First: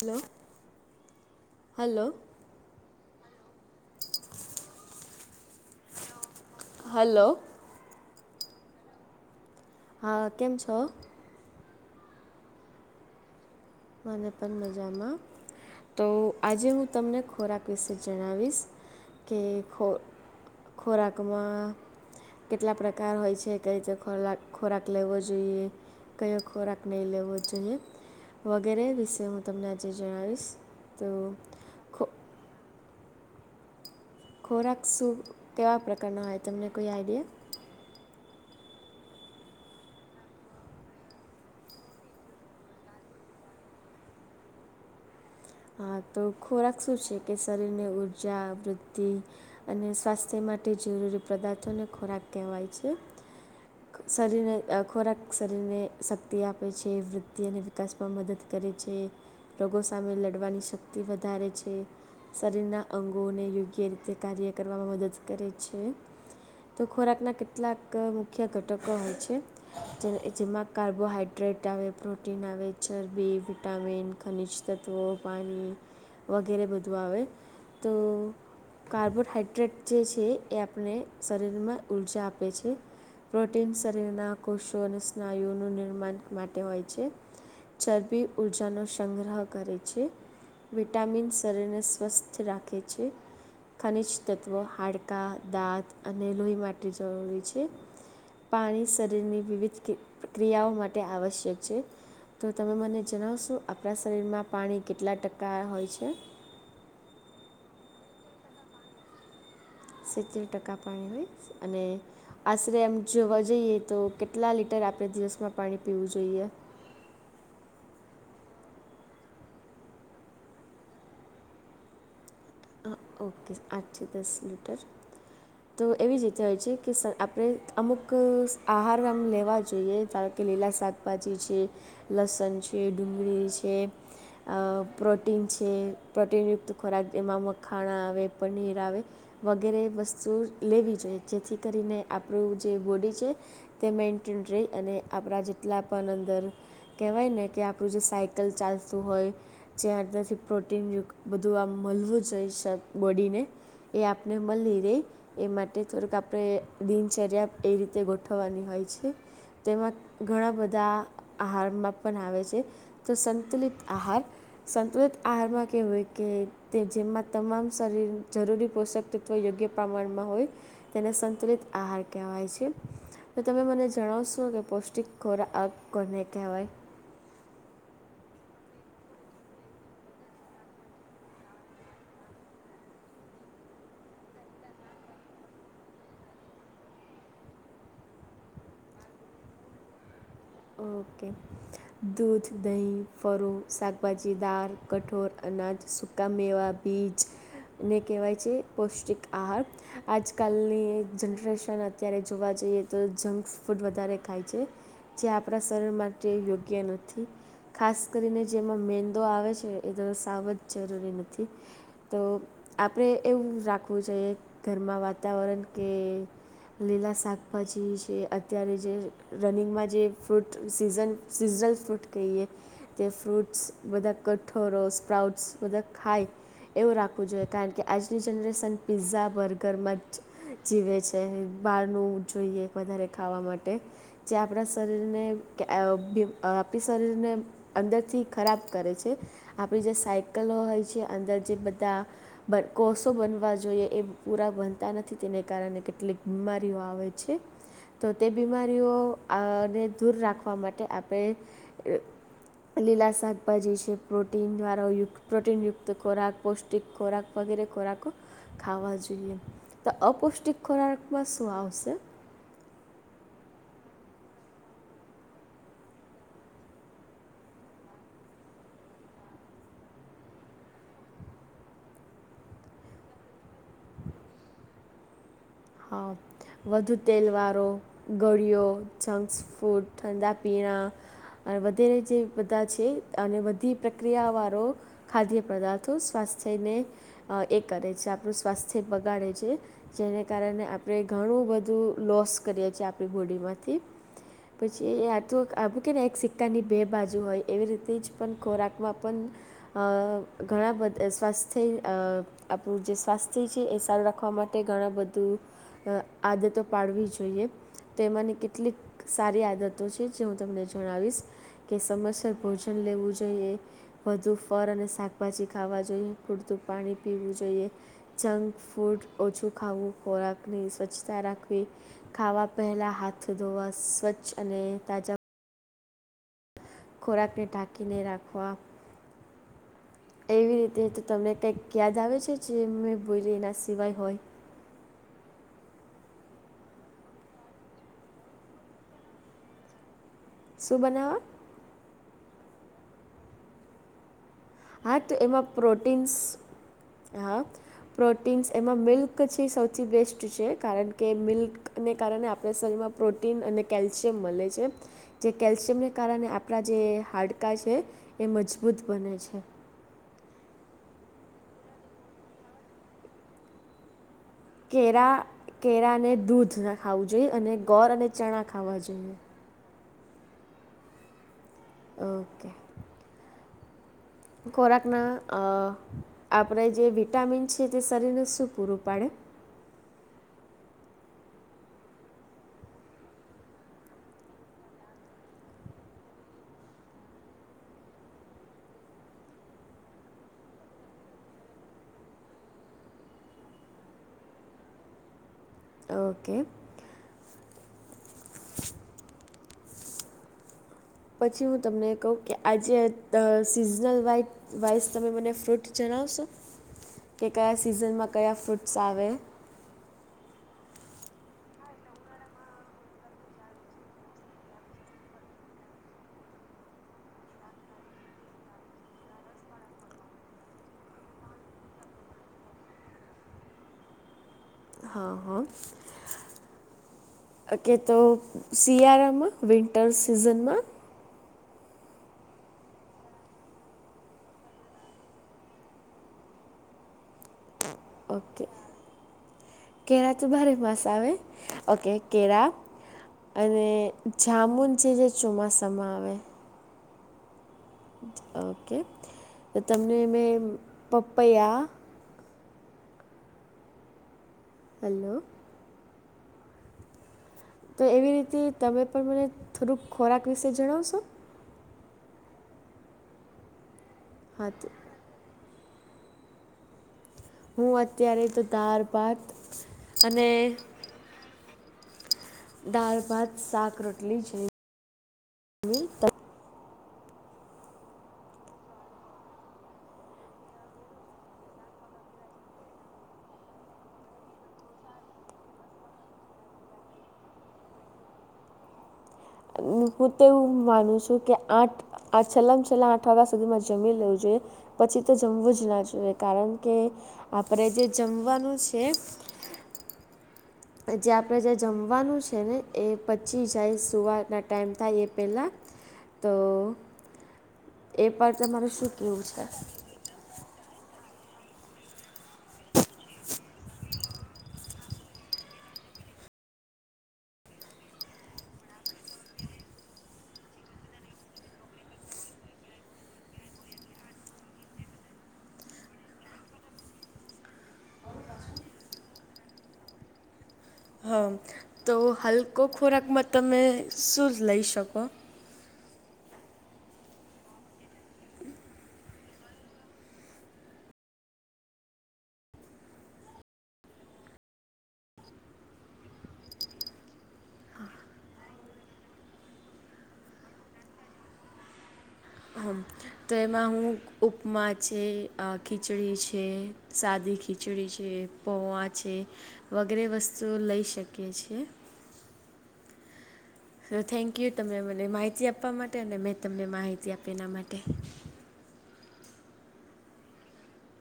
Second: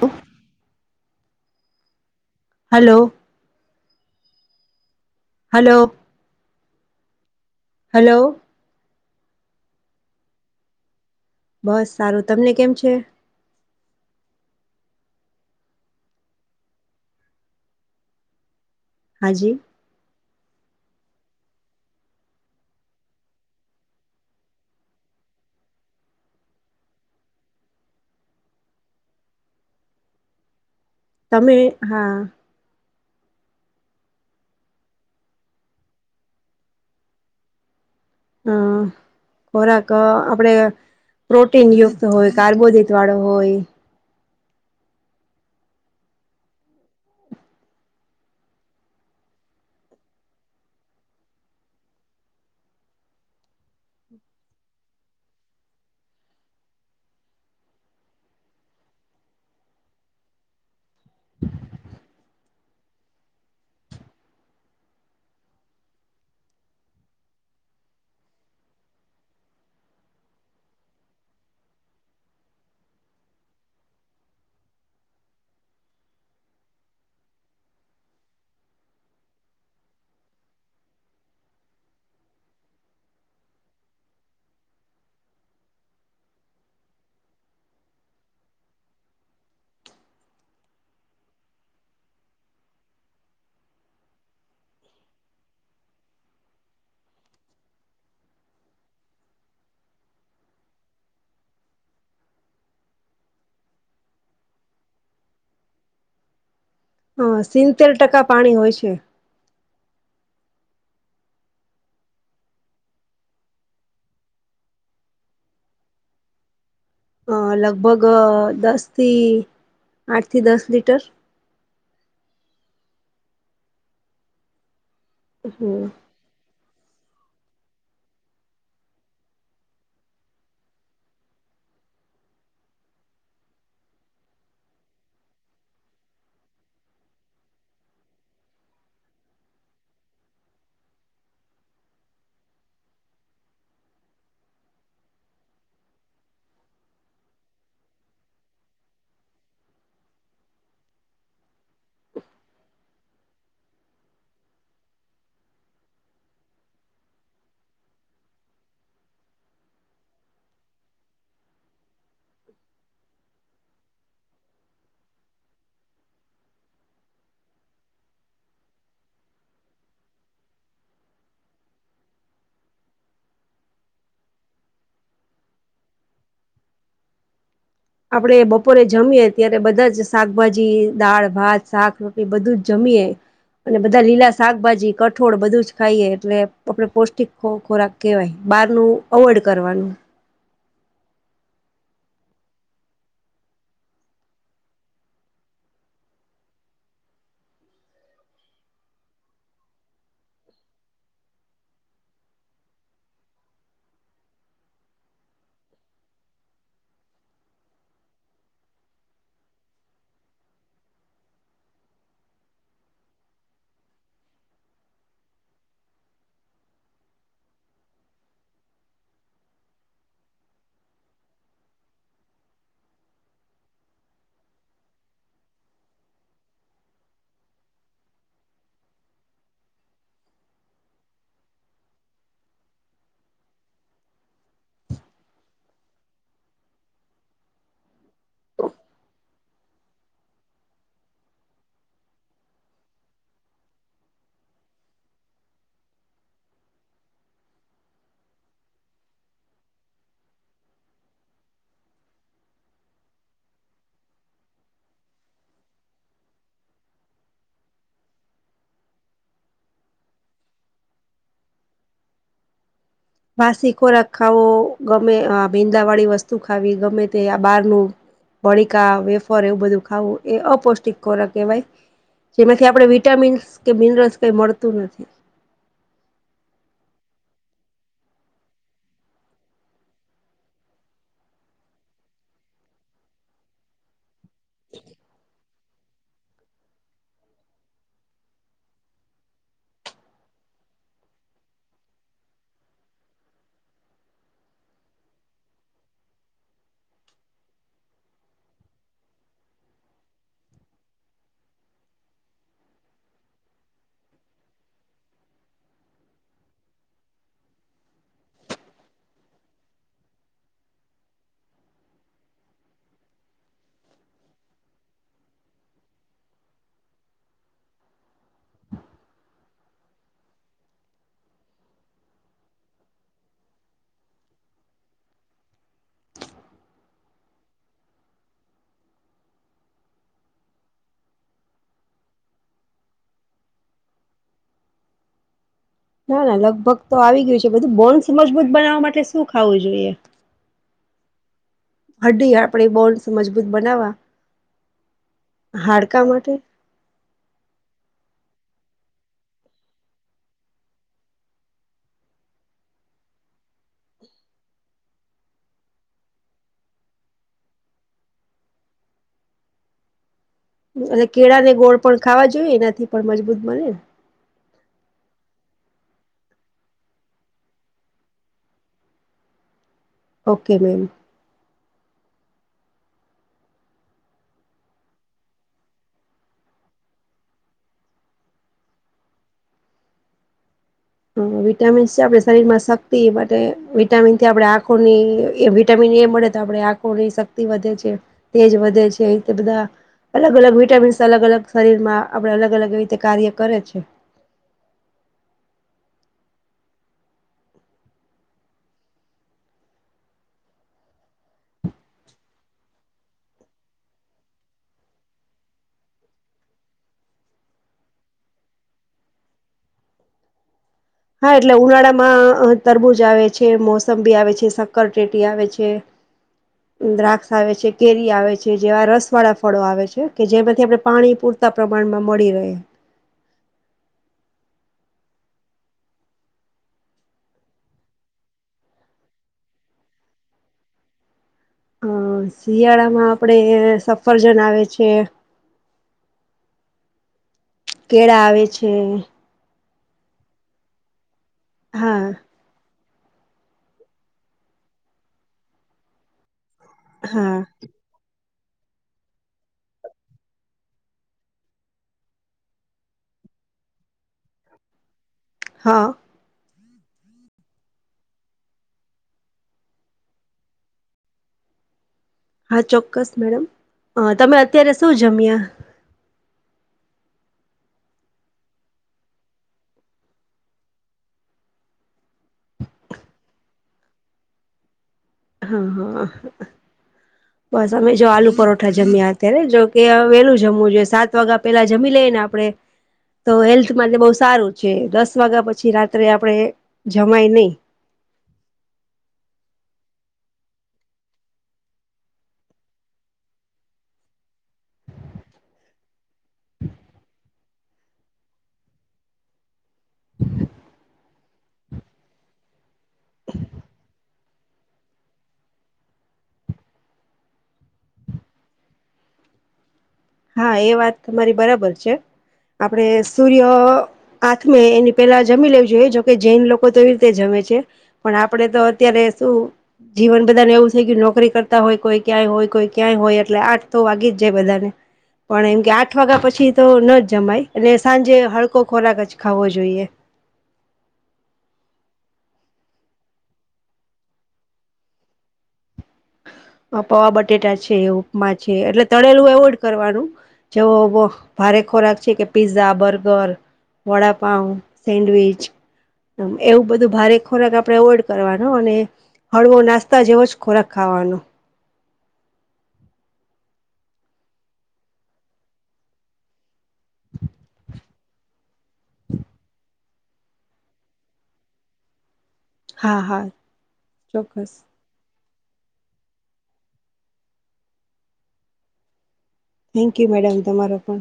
Hello hello. Hello. Hello. Hello. Hello. હા કેમ છો બસ સારું તમને કેમ છે. મને પણ મજામાં તો આજે હું તમને ખોરાક વિશે જણાવીશ કે હાજી ખો ખોરાકમાં કેટલા પ્રકાર હોય છે કઈ રીતે ખોરાક ખોરાક લેવો જોઈએ. કયો ખોરાક નહીં લેવો જોઈએ વગેરે વિશે હું તમને આજે જણાવીશ તો તમે ખો હા ખોરાક શું કેવા પ્રકારના હોય તમને કોઈ આઈડિયા હા ખોરાક અ આપણેે પ્રોટીન યુક્ત હોય કાર્બોહાડ્એટ વાળો હોય. હા તો ખોરાક શું છે કે શરીરને ઉર્જા વૃદ્ધિ અને સ્વાસ્થ્યમાં માટે જરૂરી પદાર્થોને ખોરાક કહેવાય છે. શરીરને અ ખોરાક શરીરને શક્તિ આપે છે વૃદ્ધિ અને વિકાસમાં મદદ કરે રે છે રોગો સામે લડ વાની શક્તિ વધારે છે શરીરના અંગોને યોગ્ય રીતે કાર્ય કરવામાં મદદ ક કરે છે. તો ખોરાકના કેટલાક મુખ્ય ઘટકો હોય છે જે જેમાં કાર્બોહાઈડ્રેટ ડ્રેટ આવે પ્રોટીન આવે ચરબી વિટામિન ખનીજ તત્વો પાણી વગેરે બધું આવે તો કાર્બોટહાઈડ્રેટ જે છે એ આપણે શરીરમાં ઉર્જા આપે છે. પ્રોટીન શરીરના કોશો અને સ્નાયુનુ નિર્માણ માટે હોય છે. ચરબી ઊર્જાનો સંગ્રહ કરે છે વિટામિન શરીરને સ્વસ્થ રાખે છે. ખનીજ તત્ત્વો હાડકા દાંત અને લોહી માટે જરૂરી છે. પાણી શરીરની વિવિધ ક્રિ ક્રિયાઓ માટે આવશ્યક છે. તો તમે મને જણાવશો આપણા શરીરમાં પાણી કેટલા ટકા હોય છે. હ સિતેર ટકા પાણી હોય છે. સિત્તેર ટકા પાણી હોય અને આશરે એમ જોવા જઈએ તો કેટલા લીટર આપણે દિવસમાં પાણી પીવું જોઈએ. અ લગભગ દસથી આઠથી દસ લીટર [inaudible] હા, ઓકે આઠથી દસ લીટર, તો એવી જ રીતે હોય છે કે સર આપણે અમુક આહાર આમ લેવા જોઈએ. ધારો કે લીલા શાકભાજી છે લસણ છે, ડુંગળી છે અ પ્રોટીન છે, પ્રોટીનયુક્ત ખોરાક એમાં ખાણા આવે, પનીર આવે વગેરે વસ્તુઓ લેવી જોઈએ. જેથી કરીને આપડુ જે બોડી છે તે મેન્ટેન રેય. અને આપડા જેટલા પણ અંદર કહેવાય ને કે આપડુ જે સાયકલ ચાલતું હોય જયા અંદરથી પ્રોટીનયુકત બધું આમ મલવું જોઈશે બોડીને એ આપને મલી રે એ માટે થોડુક આપડે દિનચર્યા એ રીતે ગોઠવવાની હોય હોય છે. તેમાં ઘણા બધા આહારમાં પણ આવે છે. તો સંતુલીત આહાર સતુલિત આહારમાં કેવુ હોય કે તે જેમા તમામ શરીર જરૂરી પોષક તત્વ યોગ્ય પ્રમાણમાં હોય તેને સંતુલિત આહાર કહે વાય છે. તો તમે મને જણાવશો કે પૌષ્ટિક ખોરા આક કોને કહેવાય? [inaudible] આપડે બપોરે જમીએે ત્યારે બધાજ શાકભાજી, દાળ ભાત, શાક, રોટલી બધું જ જમ પીયે આપડે બધા લીલા શાકભાજી, કઠોળ બધું જ ખાઈએ. એટલે આપડે પૌષ્ટિક ખો ખોરાક કેહેવાય. બહારનું અવોઇડ કરવાનું. ઓકે. દૂધ, દહીં, ફરું, શાકભાજી, દાળ, કઠોર અને સુકા મેવા, બીજ ને કહેવાય છે પૌષ્ટિક આહાર. આજકાલની જનરેશન અત્યારે જોવા જ જઈએ તો જંક ફૂડ વધારે ખાય છે. જે આપડા શરીર માટે યોગ્ય નથી. ખાસ કરીને જેમાં મેંદો આવે છે એ દર સાવ જ જરૂરી નથી. તો આપડે એવું રાખવું જોઈએ ઘરમાં વાત વાતાવરણ કે લીલા શાકભાજી છે. અત્યારે જે રનિંગમાં જે ફ્રૂટ સીઝન સિઝનલ ફ્રૂટ કહીએ તે ફ્રૂટ્સ બધા કઠોરો સ્પ પ્રાઉટસ બધા ખાય એવું રાખવું જોઈએ. કારણ કે આજની જનરેશન પીઝા, બર્ગર, મચ જીવે છે. બહારનું જોઈએ વધારે ખાવા માટે જે આપડા શરીરને [unintelligible] આપી શરીરને અંદરથી ખરાબ કરે છે. આપ જે સાયકલો હોય છે, અંદર જે બધા કોષો બનવા જોઈએ એ પૂરા તા નથી. તેને કારણે કેટલીક બીમારીઓ આવે છે. તો તે બીમારીઓ ને દૂર રાખવા માટે આપે લીલા શાકભાજી છે, પ્રોટીન દ્વારા યુકત પ્રોટીનયુક્ત ખોરાક, પૌષ્ટિક ખોરાક વગેરે ખોરાકો ખાવા જોઈએ. તો અપૌષ્ટિક ખોરાકમાં શું આવશે? [inaudible] વાસી ખોરાક ખાવો ગમે, આ ભીંદાવાળી વસ્તુ ખાવી ગમે, તે આ બારનું પડીકા, વેફર એવું બધું ખાવું એ અપૌષ્ટિક ખોરાક કહેવાય. જેમાંથી આપડે વિટામિન્સ કે મિનરલ્સ કઈ મળતું નથી. હા વધુ તેલવારો, ગળિયો, જંક્સ ફૂડ, ઠંડા પીણા વધેરે જે બધા છે અને વધી પ્રક્રિયા વાળો ખાદ્ય પદાર્થ થું સ્વાસ્થ્યને અ એ કરે છે આપડુ સ્વાસ્થ્ય બગાડે છે. જેને કારણે આપડે ઘણું બધું લોસ કરીએ છીએ આપડી બોડીમાંથી પછી એ આ તો આપુ કેરાય એક સિક્કાની બે બાજુ હોય. એવી રીતે જ પણ ખોરાકમાં પણ અ ઘણા બધા સ્વાસ્થ્ય અ આપડુ જે સ્વાસ્થ્ય છે એ સારું રાખવા માટે ઘણા બધું અ આદતો પાડવી જોઈએ. તો એમાંની કેટલીક સારી આદતો છે જે હું તમને જણાવીશ કે સમયસર ભોજન લેવું જોઈએ વધુ ફળ અને શાકભાજી ખાવા જોઈએ પૂરતું પાણી પીવું જોઈએ જંક ફૂડ ઓછું ખાવું ખોરાકની સ્વચ્છતા રાખવી ખાવા પહેલા હાથ ધોવા સ્વચ્છ અને જબ ખોરાકને ઢાંકીને રાખવા એવી રીતે તો તમને કઈક યાદ આવે છે જે મે બોલી એના સિવાય હોય [inaudible] ના ના લગભગ તો આવી ગયું છે બધું બોન્સ મજબૂત બનાવવા માટે શું ખાવું જોઈએ શું બનાવા હ્ આપડે બોન્સ મજબૂત બનાવવા હા તો એમાં હાડકા પ્રોટીન્સ માટે હા પ્રો પ્રોટીન્સ એમાં મિલ્ક છે સૌથી બેસ્ટ છે કારણ કે મિલ્કને કારણે આપણે શરીરમાં પ્રોટી પ્રોટીન અને કેલ્શિયમ મળે છે જે કેલ્શિયમને કારણે આપણા જે હાડકા છે એ મજબૂત બને છે અને કેળા ને ગોળ પણ ખાવા જોઈએ એનાથી પણ મજબૂત બને કેરા કેળા અને દૂધ ના ખાવું જોઈએ અને ગોળ અને ચણા ખાવા જોઈએ ઓકે મેમ ઓકે ખોરાકના અ આપણે જે વિટામિન છે તે શરીરને શું પૂરું પાડે [inaudible] હ વિટામીન્સ છે આપણે શરીર માં શક્તિ માટે વિટામિનથી આપડણે આંખોની વિટામીન એ મળે તો આપે આંખોની શક્તિ વધે છે તેજ વધે છે એ રીતે બધા અલગ અલગ વિટામિન્સ અલગ અલગ શરીર માં આપણે અલગ અલગ એવી રીતે કાર્ય કરે છે ઓકે [inaudible] પછી હું તમને કહું કે આજે સિઝનલ વાઇઝ તમે મને ફ્રૂટ ચ કે કયા સિઝનમાં કયા ફ્રૂટ્સ આવે હા એટલે ઉનાળામાં તરબૂજ આવે છે મોસંબી આવે છે શક્કરટેટી આવે છે દ્રાક્ષ આવે છે કેરી આવે છે જેવા રસ વાળા ફળો આવે છે કે જેમાંથી આપણે પાણી પૂર પતા પ્રમાણમાં મળી રહે [inaudible] હા કે તો શિયાળામાં વિન્ટર સિઝનમાં હમ શિયાળામાં આપણેે સફરજન આવે છે [inaudible] કેળ આવે ઓકે છે કેળા તો ભારે મસ આવે ઓકે હા કેળા અને જાામુન જે જે ચોમાસામાં આવે હા ઓકે તો તમને મેં પપૈયા હલો હા તો એવી રીતે તમે પણ મને થોડુંક ખોરાક વિશે જણાવશો હા ચોક્કસ મેડમ અ તમે હા તો અત્યારે શું જમ્યા હું અત્યારે તો તાર પાત અને દાલ ભાત શાક રોટલી છે હા હા [inaudible] બસ અમે જો આલુ પરોઠા જમ્યા અત્યારે જો કે વેલું જમવું જોઈએ સાત વાગ્યા પેલા જમી લઈએને આપડે પે તો હેલ્થ માટે બહુ સારું છે દસ વાગ્યા પછી રાત્રે આપડે જમાય નહી [inaudible] હું તો એવું માનું છું કે આઠ છેલ્લા છેલ્લાં આઠ વાગ્યા સુધીમાંરે જમીન લેવું જોઈએ. પછી તો જમવું જ ના જોઈએ કારણ કે આપણે જે જમવાનું છે. [inaudible] જે આપણે જે જમવાનું છે ને એ પછી જાય સુવારના ટાઈમ થાય એ પહેલાં તો એ પર તમારે શું કેવું છે. હા એ વાત તમારી બરાબર છે. આપડે સૂર્ય આાથમે એની પેલા જમી લેવ જોઈએ જોકે જૈન લોકો તો એવી રીતે જમે છ પણ આપડે તો અત્યારે શું જીવન બધાને એવું થઈ ગયું નોકરી કરતા હોય કોઈ ક્યાંય હોય કોઈ ક્યાંય હોય એટલે આઠ તો વાગી જ જાય બધાને પણ એમ કે આઠ વાગ્યા પછી તો ન જ જમાય અને સાંજે હડકો ખોરાક જ ખાવો જોઈએ. [inaudible] હા તો હલકો ખોરાકમાં તમે શું જ લઈ શકો પવા બટેટા છે, ઉપમા છે, એટલે તળેલું એવોઈડ કરવાનું. જેવો ભારે ખોરાક છે કે પીઝા, બર્ગર વડાપઉ, સેન્ડવીચ એવું બધું ભારે ખોરાક આપણેે અવોઈડ કરવાનો અને હળવો નાસ્તા જેવો જ ખોરાક ખાવાનો તો એમાં હું ઉપમા છે, ખીચડી છે, સાદી ખીચડી છે છે પોવાં છે, વગેરે વસ્તુઓ લઈ શકીઈએ છીએ. હા હા થેન્ક યુ ચોક્કસ તમને મને માહિતી તી આપવા માટે અને મેં તમને માહિતી આપી એના માટે થેન્ક યુ મેડમ તમારો પણ